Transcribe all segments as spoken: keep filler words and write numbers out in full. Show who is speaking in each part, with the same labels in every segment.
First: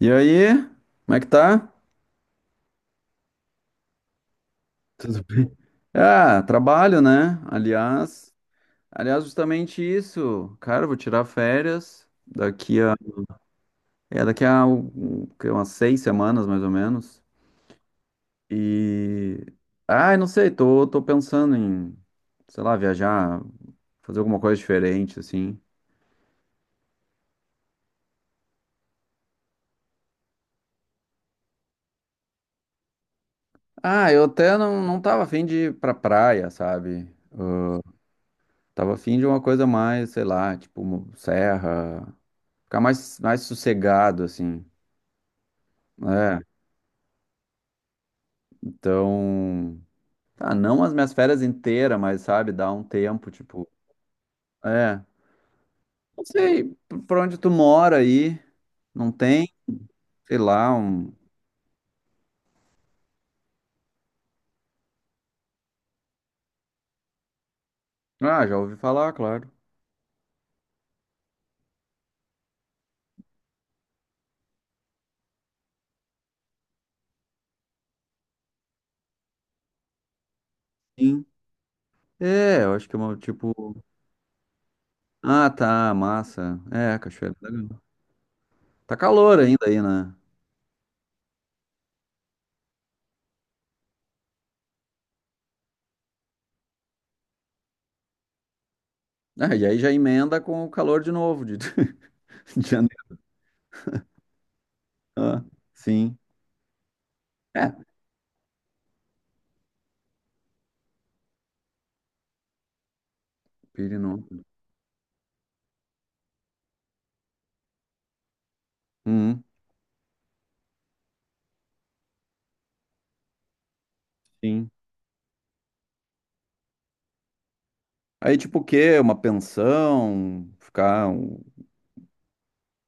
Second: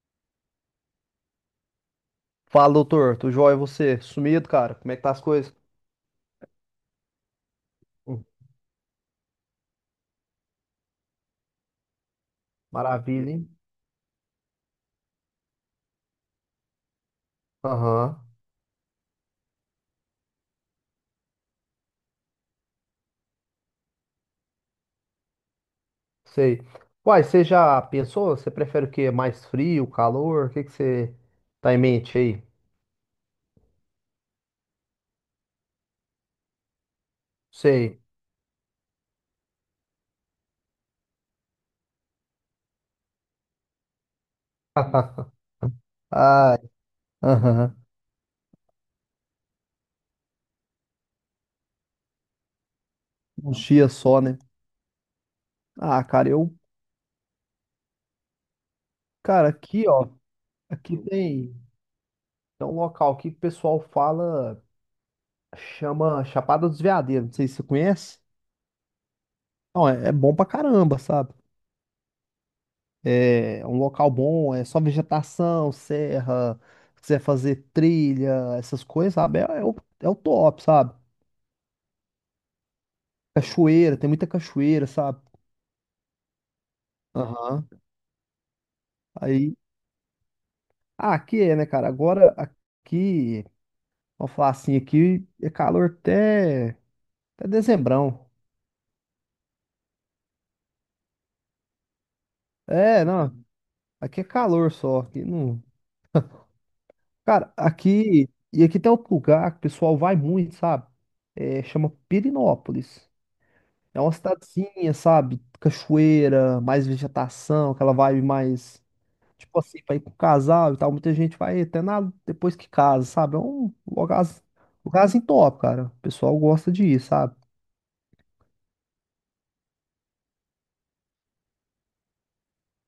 Speaker 1: E aí, como é que tá?
Speaker 2: Fala, doutor. Tudo jóia, e você? Sumido, cara? Como é que tá as
Speaker 1: Tudo bem?
Speaker 2: coisas?
Speaker 1: Ah, trabalho, né?
Speaker 2: Hum.
Speaker 1: Aliás, aliás, justamente isso. Cara, eu vou tirar férias daqui a,
Speaker 2: Maravilha, hein?
Speaker 1: é daqui a um- que, umas seis semanas, mais ou menos.
Speaker 2: Aham.
Speaker 1: E, ah, eu não sei, tô, tô pensando em, sei lá, viajar, fazer alguma coisa diferente, assim.
Speaker 2: Sei. Uai, você já pensou? Você prefere o quê? Mais frio, calor? O que que você tá em mente aí?
Speaker 1: Ah, eu até não, não tava afim de ir pra praia, sabe?
Speaker 2: Sei.
Speaker 1: Tava afim de uma coisa mais, sei lá, tipo, serra, ficar mais, mais sossegado, assim. É,
Speaker 2: Ai, aham.
Speaker 1: então. Ah, não as minhas férias inteiras, mas sabe, dá um tempo,
Speaker 2: Uns
Speaker 1: tipo.
Speaker 2: dias só, né?
Speaker 1: É.
Speaker 2: Ah,
Speaker 1: Não
Speaker 2: cara, eu...
Speaker 1: sei por por onde tu mora aí. Não
Speaker 2: Cara,
Speaker 1: tem,
Speaker 2: aqui, ó.
Speaker 1: sei lá,
Speaker 2: Aqui
Speaker 1: um.
Speaker 2: tem, tem um local aqui que o pessoal fala... Chama Chapada dos Veadeiros. Não sei se você conhece.
Speaker 1: Ah, já ouvi falar, claro.
Speaker 2: Não, é, é bom pra caramba, sabe? É um local bom, é só vegetação, serra, se quiser fazer trilha, essas coisas, sabe? É, é o, é o top, sabe?
Speaker 1: Sim. É, eu acho que é uma, tipo.
Speaker 2: Cachoeira, tem muita cachoeira, sabe?
Speaker 1: Ah, tá, massa. É, cachoeira, tá.
Speaker 2: Aham.
Speaker 1: Tá calor
Speaker 2: Aí,
Speaker 1: ainda aí, né?
Speaker 2: ah, aqui é, né, cara? Agora aqui, vamos falar assim, aqui é calor até, até dezembrão.
Speaker 1: Ah, e aí já emenda com o calor de novo, de, de
Speaker 2: É,
Speaker 1: janeiro.
Speaker 2: não, aqui é calor só, aqui
Speaker 1: Ah,
Speaker 2: não.
Speaker 1: sim.
Speaker 2: Cara,
Speaker 1: É,
Speaker 2: aqui, e aqui tem outro lugar que o pessoal vai muito, sabe? É, chama Pirinópolis. É uma
Speaker 1: Pirinópolis.
Speaker 2: cidadezinha, sabe? Cachoeira, mais vegetação, aquela vibe mais.
Speaker 1: Uhum,
Speaker 2: Tipo assim, pra ir com casal e tal. Muita gente vai até na... depois que casa, sabe? É um lugar,
Speaker 1: sim.
Speaker 2: lugarzinho top, cara. O pessoal gosta de ir, sabe?
Speaker 1: Aí, tipo, o quê? Uma pensão? Ficar, um-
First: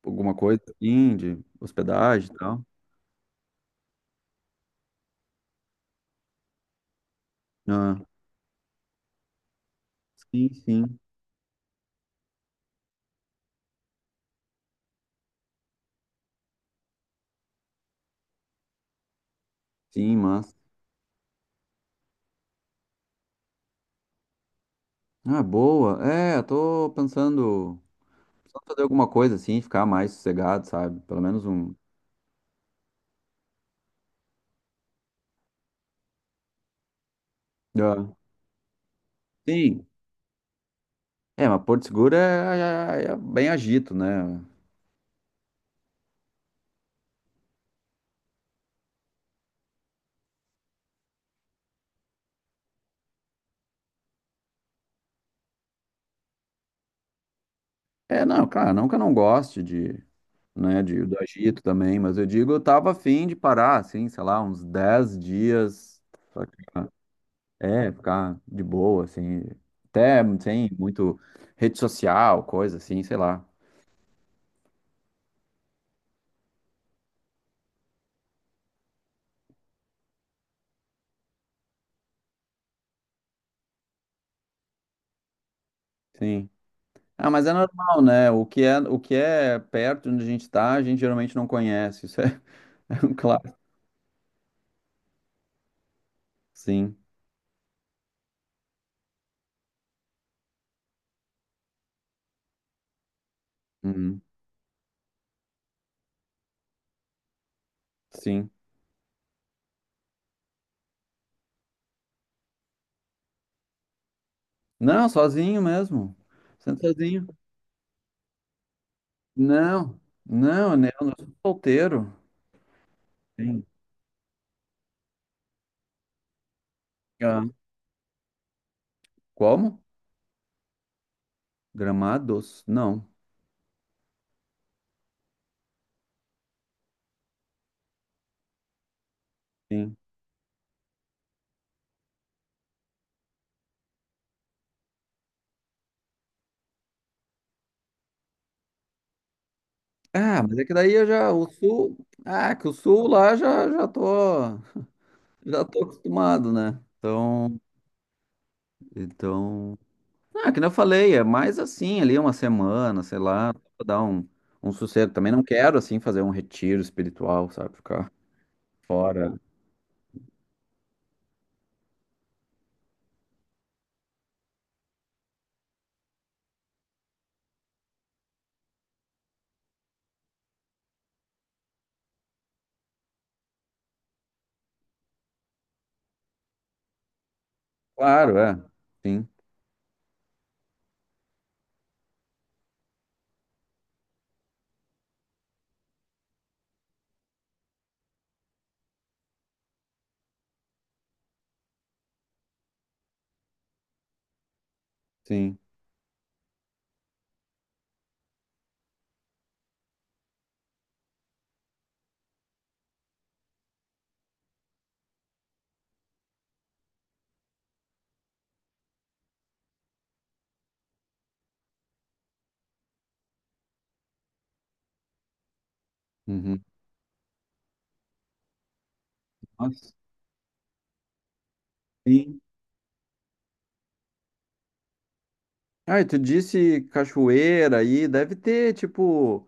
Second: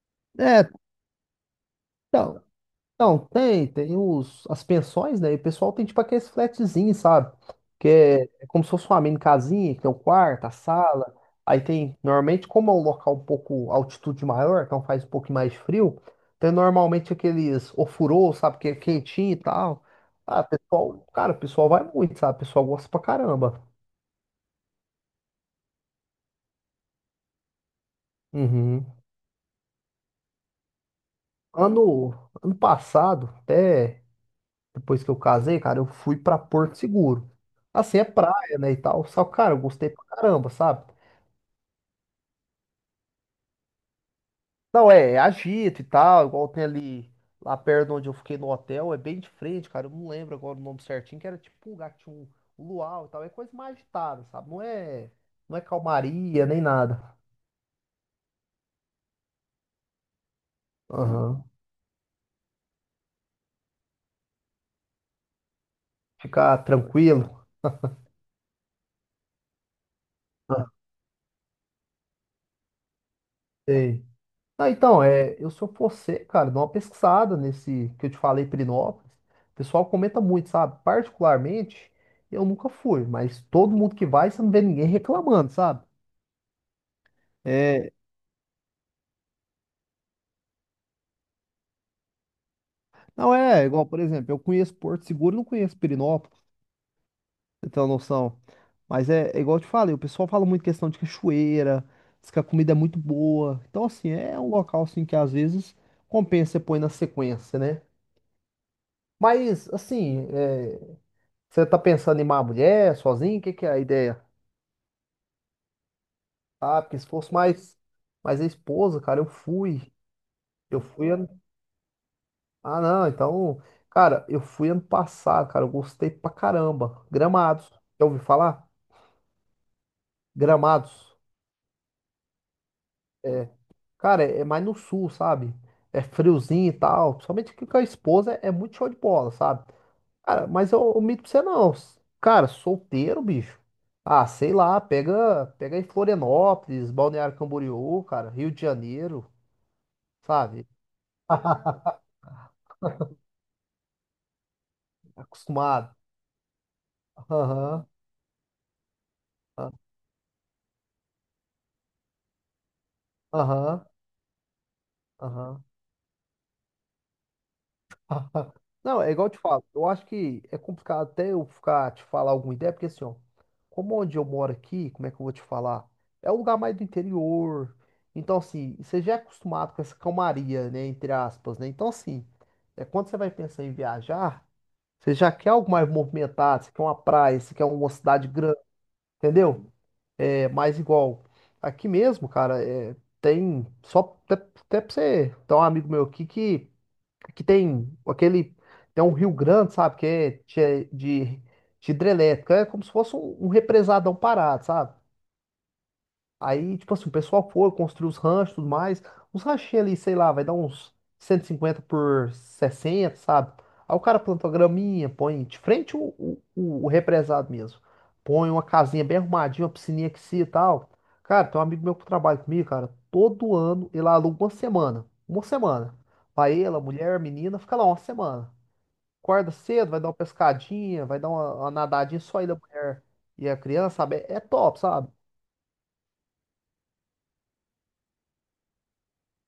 Speaker 1: alguma coisa
Speaker 2: É,
Speaker 1: assim, de hospedagem e
Speaker 2: então,
Speaker 1: tal.
Speaker 2: não, tem, tem os, as pensões, né? E o pessoal tem tipo aqueles flatzinhos, sabe? Que
Speaker 1: Ah,
Speaker 2: é, é como se fosse uma mini casinha, que tem o quarto,
Speaker 1: sim,
Speaker 2: a
Speaker 1: sim.
Speaker 2: sala. Aí tem, normalmente, como é um local um pouco altitude maior, então faz um pouquinho mais frio, tem normalmente aqueles ofurô, sabe? Que é quentinho e tal.
Speaker 1: Sim,
Speaker 2: Ah,
Speaker 1: mas.
Speaker 2: pessoal, cara, o pessoal vai muito, sabe? O pessoal gosta pra caramba.
Speaker 1: Ah, boa. É, eu tô pensando só fazer
Speaker 2: Uhum.
Speaker 1: alguma coisa assim, ficar mais sossegado, sabe? Pelo menos um.
Speaker 2: Ano, ano passado, até. Depois que eu casei, cara, eu fui pra Porto Seguro. Assim, é
Speaker 1: Ah,
Speaker 2: praia, né, e tal. Só, que, cara, eu
Speaker 1: sim.
Speaker 2: gostei pra caramba, sabe?
Speaker 1: É, mas Porto Seguro é, é- é é bem agito, né?
Speaker 2: Não, é, é agito e tal, igual tem ali, lá perto onde eu fiquei no hotel, é bem de frente, cara. Eu não lembro agora o nome certinho, que era tipo um lugar que tinha um, um luau e tal. É coisa mais agitada, sabe? Não é, não é calmaria, nem nada.
Speaker 1: É, não, claro, não que eu não goste de, né, de, do
Speaker 2: Aham.
Speaker 1: agito também, mas eu digo, eu tava afim de parar, assim, sei lá, uns dez dias. Saca?
Speaker 2: Ficar tranquilo.
Speaker 1: É, ficar de boa, assim. Até
Speaker 2: Ah,
Speaker 1: sem muito rede social, coisa assim, sei lá.
Speaker 2: sei. Não, então, é, eu se eu for você, cara, dá uma pesquisada nesse que eu te falei, Pirinópolis. O pessoal comenta muito, sabe? Particularmente, eu nunca fui, mas todo mundo que vai, você não vê ninguém reclamando, sabe?
Speaker 1: Sim. Ah, mas é
Speaker 2: É,
Speaker 1: normal, né? O que é, o que é perto de onde a gente tá, a gente geralmente não conhece. Isso é, é um
Speaker 2: não
Speaker 1: clássico.
Speaker 2: é igual, por exemplo, eu conheço Porto Seguro, não conheço Pirinópolis,
Speaker 1: Sim.
Speaker 2: pra você tem uma noção. Mas é, é igual eu te falei, o pessoal fala muito questão de cachoeira, diz que a comida é muito boa. Então, assim,
Speaker 1: Uhum.
Speaker 2: é um local assim que às vezes compensa você pôr na sequência, né?
Speaker 1: Sim.
Speaker 2: Mas, assim, é, você tá pensando em uma mulher sozinho? O que que é a ideia?
Speaker 1: Não, sozinho mesmo. Sendo
Speaker 2: Ah, porque se
Speaker 1: sozinho.
Speaker 2: fosse mais, mais a esposa, cara, eu fui.
Speaker 1: Não, não,
Speaker 2: Eu
Speaker 1: né? Eu
Speaker 2: fui
Speaker 1: não sou
Speaker 2: ano...
Speaker 1: solteiro.
Speaker 2: Ah, não, então...
Speaker 1: Sim.
Speaker 2: Cara, eu fui ano passado, cara, eu gostei pra caramba.
Speaker 1: Ah,
Speaker 2: Gramados. Já ouviu falar?
Speaker 1: como?
Speaker 2: Gramados.
Speaker 1: Gramados? Não.
Speaker 2: É. Cara, é é mais no sul, sabe? É friozinho e tal. Principalmente que com a esposa é é muito show de bola, sabe?
Speaker 1: Sim.
Speaker 2: Cara, mas eu omito pra você não. Cara, solteiro, bicho. Ah, sei lá, pega, pega em Florianópolis, Balneário Camboriú, cara, Rio de Janeiro,
Speaker 1: Ah, mas é
Speaker 2: sabe?
Speaker 1: que daí eu já, o sul, ah, que o sul lá já, já tô. Já tô
Speaker 2: Acostumado.
Speaker 1: acostumado, né? Então,
Speaker 2: Aham,
Speaker 1: então. Ah, que nem eu falei, é mais assim, ali uma semana, sei lá, pra
Speaker 2: aham,
Speaker 1: dar um, um sossego. Também não
Speaker 2: aham.
Speaker 1: quero, assim, fazer um retiro espiritual, sabe? Ficar
Speaker 2: Não, é igual eu te
Speaker 1: fora.
Speaker 2: falo. Eu acho que é complicado até eu ficar te falar alguma ideia, porque assim, ó, como onde eu moro aqui, como é que eu vou te falar? É um lugar mais do interior. Então, assim, você já é acostumado com essa calmaria, né? Entre aspas, né? Então, assim, é quando você vai pensar em viajar, você já quer algo mais movimentado, você quer uma praia, você quer uma cidade
Speaker 1: Claro,
Speaker 2: grande,
Speaker 1: é. Sim,
Speaker 2: entendeu? É mais igual. Aqui mesmo, cara, é, tem. Só até, até pra você. Tem um amigo meu aqui que que tem aquele. Tem um rio grande, sabe? Que é de, de, de hidrelétrica. É como se fosse um, um represadão parado, sabe?
Speaker 1: sim.
Speaker 2: Aí, tipo assim, o pessoal foi, construiu os ranchos e tudo mais. Os ranchinhos ali, sei lá, vai dar uns cento e cinquenta por sessenta, sabe? Aí o cara plantou a graminha, põe de frente o, o, o- o represado mesmo. Põe uma casinha bem arrumadinha, uma piscininha que se e tal. Cara, tem um amigo meu que trabalha comigo, cara. Todo ano ele aluga uma semana. Uma semana. Vai
Speaker 1: Uhum.
Speaker 2: ela, mulher, a menina, fica lá uma semana. Acorda cedo,
Speaker 1: Nossa,
Speaker 2: vai dar uma pescadinha, vai dar uma, uma nadadinha
Speaker 1: sim.
Speaker 2: só ele, a mulher e a criança, sabe? É é top, sabe?
Speaker 1: Ah, e tu disse cachoeira aí, deve ter, tipo,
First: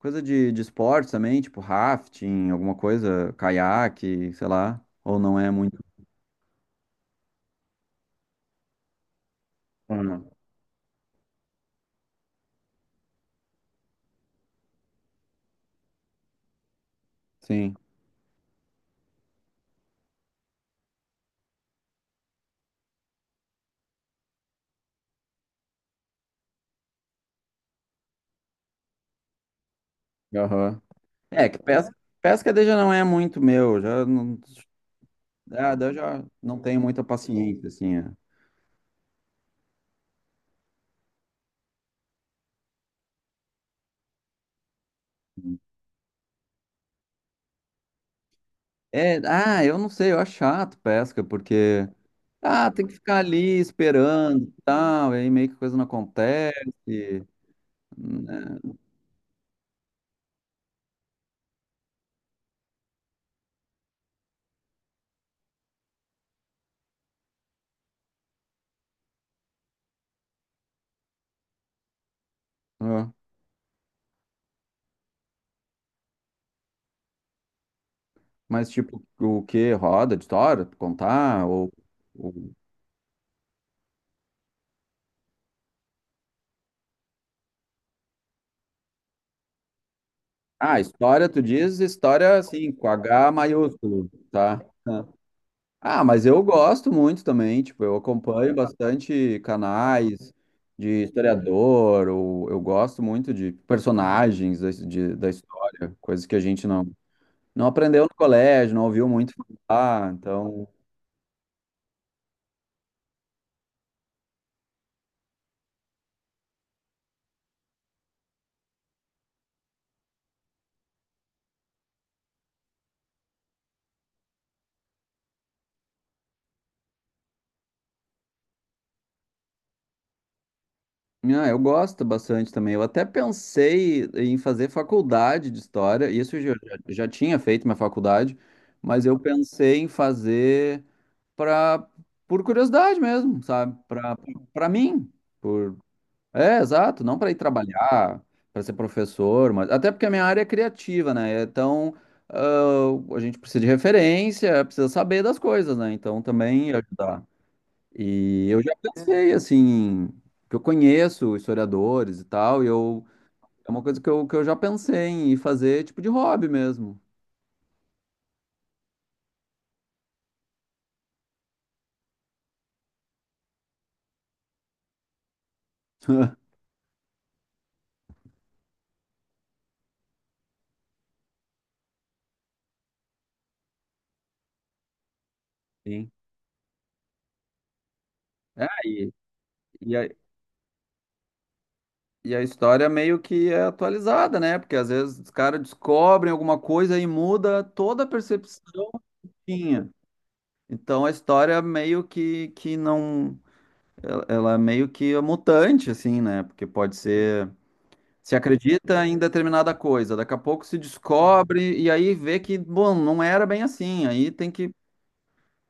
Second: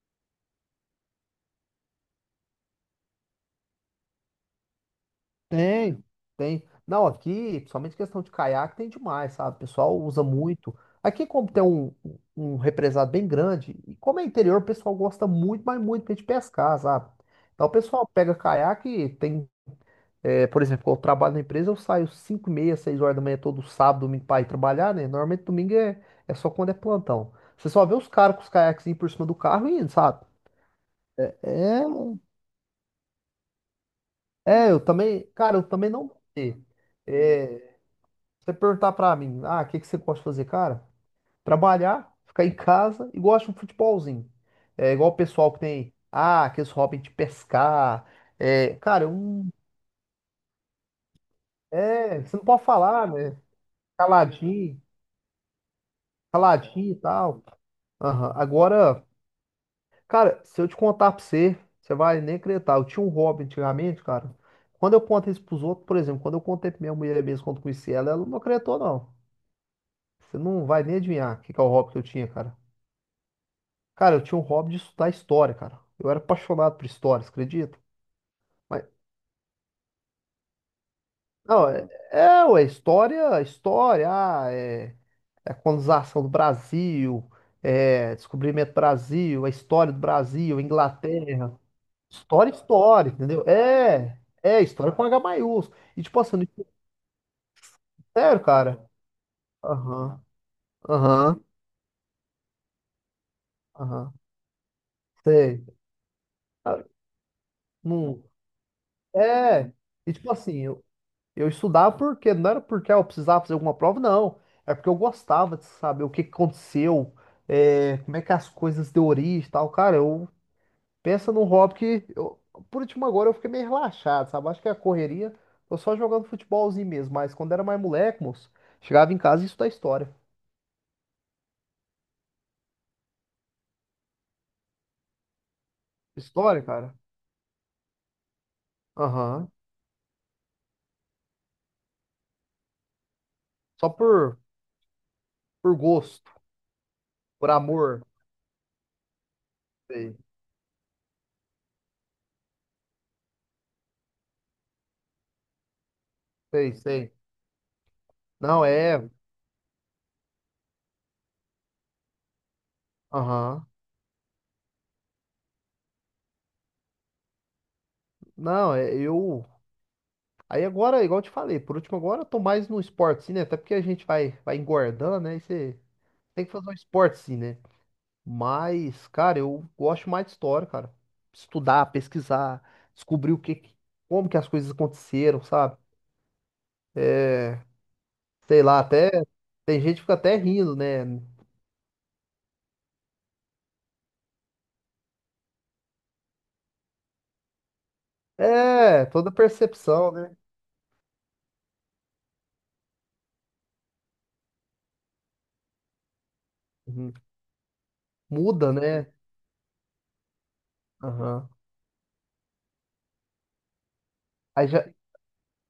Speaker 1: coisa de, de esporte também, tipo rafting, alguma coisa, caiaque, sei lá. Ou não é muito.
Speaker 2: Tem, tem. Não, aqui, principalmente questão de caiaque, tem demais, sabe? O pessoal
Speaker 1: Ah,
Speaker 2: usa
Speaker 1: não.
Speaker 2: muito. Aqui, como tem um, um represado bem grande, e como é interior, o pessoal gosta muito, mas muito mesmo de pescar, sabe? Então, o
Speaker 1: Sim.
Speaker 2: pessoal pega caiaque, tem, é, por exemplo, quando eu trabalho na empresa, eu saio cinco e meia, 6 horas da manhã, todo sábado, domingo, para ir trabalhar, né? Normalmente, domingo é, é só quando é plantão. Você só vê os caras com os caiaques por cima do carro e indo, sabe?
Speaker 1: Aham.
Speaker 2: É,
Speaker 1: É, que
Speaker 2: é,
Speaker 1: pesca, pesca daí já não é muito meu, já não,
Speaker 2: é, eu também, cara, eu
Speaker 1: ah, daí
Speaker 2: também
Speaker 1: eu
Speaker 2: não.
Speaker 1: já
Speaker 2: Sei.
Speaker 1: não tenho muita paciência, assim. É,
Speaker 2: Você perguntar pra mim, ah, o que que você gosta de fazer, cara? Trabalhar, ficar em casa e gosto de um futebolzinho. É igual o pessoal que tem, ah, aqueles hobby de pescar. É, cara,
Speaker 1: é,
Speaker 2: um,
Speaker 1: ah, eu não sei, eu acho chato pesca, porque,
Speaker 2: é, você não pode
Speaker 1: ah, tem que
Speaker 2: falar,
Speaker 1: ficar
Speaker 2: né?
Speaker 1: ali esperando e
Speaker 2: Caladinho,
Speaker 1: tal, e aí meio que coisa não acontece,
Speaker 2: caladinho e tal. Aham.
Speaker 1: né?
Speaker 2: Agora, cara, se eu te contar pra você, você vai nem acreditar. Eu tinha um hobby antigamente, cara. Quando eu conto isso pros outros, por exemplo, quando eu contei pra minha mulher mesmo, quando conheci ela, ela não acreditou, não. Você não vai nem adivinhar o que que é o hobby que eu tinha, cara.
Speaker 1: Ah,
Speaker 2: Cara, eu tinha um hobby de estudar história, cara. Eu era apaixonado por história, você acredita?
Speaker 1: mas,
Speaker 2: Mas,
Speaker 1: tipo, o que? Roda de história, tu contar,
Speaker 2: não,
Speaker 1: ou,
Speaker 2: é, é,
Speaker 1: ou...
Speaker 2: ué, história, história, ah, é, é a colonização do Brasil, é descobrimento do Brasil, a história do Brasil,
Speaker 1: Ah, história, tu
Speaker 2: Inglaterra.
Speaker 1: diz história,
Speaker 2: História,
Speaker 1: assim, com
Speaker 2: história,
Speaker 1: H
Speaker 2: entendeu?
Speaker 1: maiúsculo,
Speaker 2: É,
Speaker 1: tá?
Speaker 2: é, história com H maiúsculo.
Speaker 1: Ah,
Speaker 2: E tipo
Speaker 1: mas
Speaker 2: assim,
Speaker 1: eu
Speaker 2: no
Speaker 1: gosto muito também, tipo, eu
Speaker 2: sério,
Speaker 1: acompanho
Speaker 2: cara.
Speaker 1: bastante
Speaker 2: Aham,
Speaker 1: canais de
Speaker 2: aham,
Speaker 1: historiador, ou eu gosto muito de
Speaker 2: aham,
Speaker 1: personagens da, de- da
Speaker 2: sei.
Speaker 1: história, coisas que a gente
Speaker 2: Ah,
Speaker 1: não, não aprendeu no
Speaker 2: não,
Speaker 1: colégio, não ouviu muito
Speaker 2: é,
Speaker 1: falar,
Speaker 2: e tipo assim,
Speaker 1: então...
Speaker 2: eu estudava porque não era porque ah, eu precisava fazer alguma prova, não. É porque eu gostava de saber o que que aconteceu, é, como é que as coisas deu origem e tal. Cara, eu penso num hobby que, eu- por último, agora eu fiquei meio relaxado, sabe? Acho que é a correria, tô só jogando futebolzinho mesmo. Mas quando era mais moleque, moço, chegava em casa e estudava história.
Speaker 1: Ah, eu gosto bastante também. Eu até pensei em fazer faculdade de história, isso eu já,
Speaker 2: História, cara?
Speaker 1: já tinha feito minha faculdade, mas eu
Speaker 2: Aham.
Speaker 1: pensei em fazer para por curiosidade mesmo, sabe?
Speaker 2: Só
Speaker 1: Para
Speaker 2: por,
Speaker 1: para mim.
Speaker 2: por
Speaker 1: Por,
Speaker 2: gosto,
Speaker 1: é, exato, não para ir
Speaker 2: por amor.
Speaker 1: trabalhar, para ser professor, mas até porque a
Speaker 2: Sei,
Speaker 1: minha área é criativa, né? Então, ah, a gente precisa de referência, precisa saber das coisas, né? Então, também
Speaker 2: sei, sei.
Speaker 1: ajudar. E eu
Speaker 2: Não,
Speaker 1: já
Speaker 2: é.
Speaker 1: pensei, assim, que eu conheço historiadores e tal, e eu
Speaker 2: Aham.
Speaker 1: é uma coisa que eu, que eu já pensei em fazer, tipo de hobby mesmo.
Speaker 2: Não, é, eu. Aí agora, igual eu te falei, por último agora eu tô mais no esporte sim, né? Até porque a gente vai, vai engordando, né? E você tem que fazer um esporte sim, né? Mas, cara, eu gosto mais de história, cara. Estudar, pesquisar, descobrir o que, que- como que as coisas aconteceram, sabe?
Speaker 1: Sim.
Speaker 2: É, sei
Speaker 1: É,
Speaker 2: lá, até
Speaker 1: e,
Speaker 2: tem gente
Speaker 1: e
Speaker 2: que
Speaker 1: a,
Speaker 2: fica até rindo, né?
Speaker 1: e a história meio que é atualizada, né? Porque às vezes os caras descobrem alguma coisa e muda toda a percepção
Speaker 2: É,
Speaker 1: que
Speaker 2: toda
Speaker 1: tinha.
Speaker 2: percepção, né?
Speaker 1: Então a história é meio que, que não. Ela ela é meio que é mutante, assim, né? Porque pode
Speaker 2: Uhum.
Speaker 1: ser. Se
Speaker 2: Muda,
Speaker 1: acredita
Speaker 2: né?
Speaker 1: em determinada coisa, daqui a pouco se
Speaker 2: Aham.
Speaker 1: descobre e aí vê que, bom, não era bem assim. Aí tem
Speaker 2: Aí
Speaker 1: que,
Speaker 2: já,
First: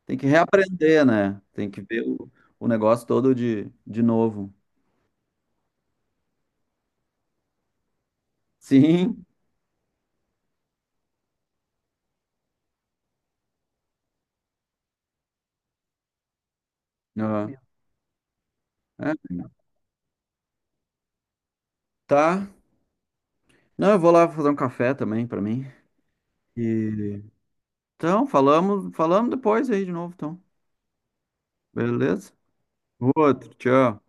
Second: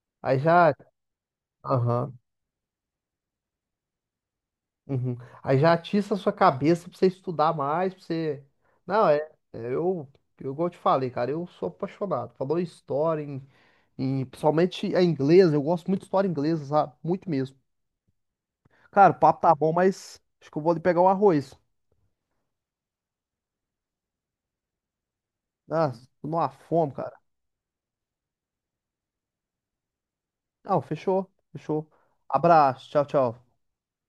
Speaker 1: tem que
Speaker 2: aí já,
Speaker 1: reaprender, né? Tem que ver
Speaker 2: Aham.
Speaker 1: o, o negócio todo de, de novo.
Speaker 2: Uhum. Aí já atiça a sua cabeça pra você estudar mais, pra você. Não, é.
Speaker 1: Sim.
Speaker 2: é, Eu, eu, igual eu te falei, cara, eu sou apaixonado. Falou em história, em, em- principalmente a inglesa, eu gosto muito de história inglesa, sabe? Muito
Speaker 1: Aham.
Speaker 2: mesmo. Cara, o
Speaker 1: É,
Speaker 2: papo tá bom, mas acho que eu vou ali pegar um arroz.
Speaker 1: tá. Não, eu vou lá fazer um café também pra mim.
Speaker 2: Ah, tô numa fome, cara.
Speaker 1: E, então, falamos, falamos depois aí de novo, então.
Speaker 2: Não, fechou, fechou.
Speaker 1: Beleza?
Speaker 2: Abraço, tchau, tchau.
Speaker 1: Outro, tchau.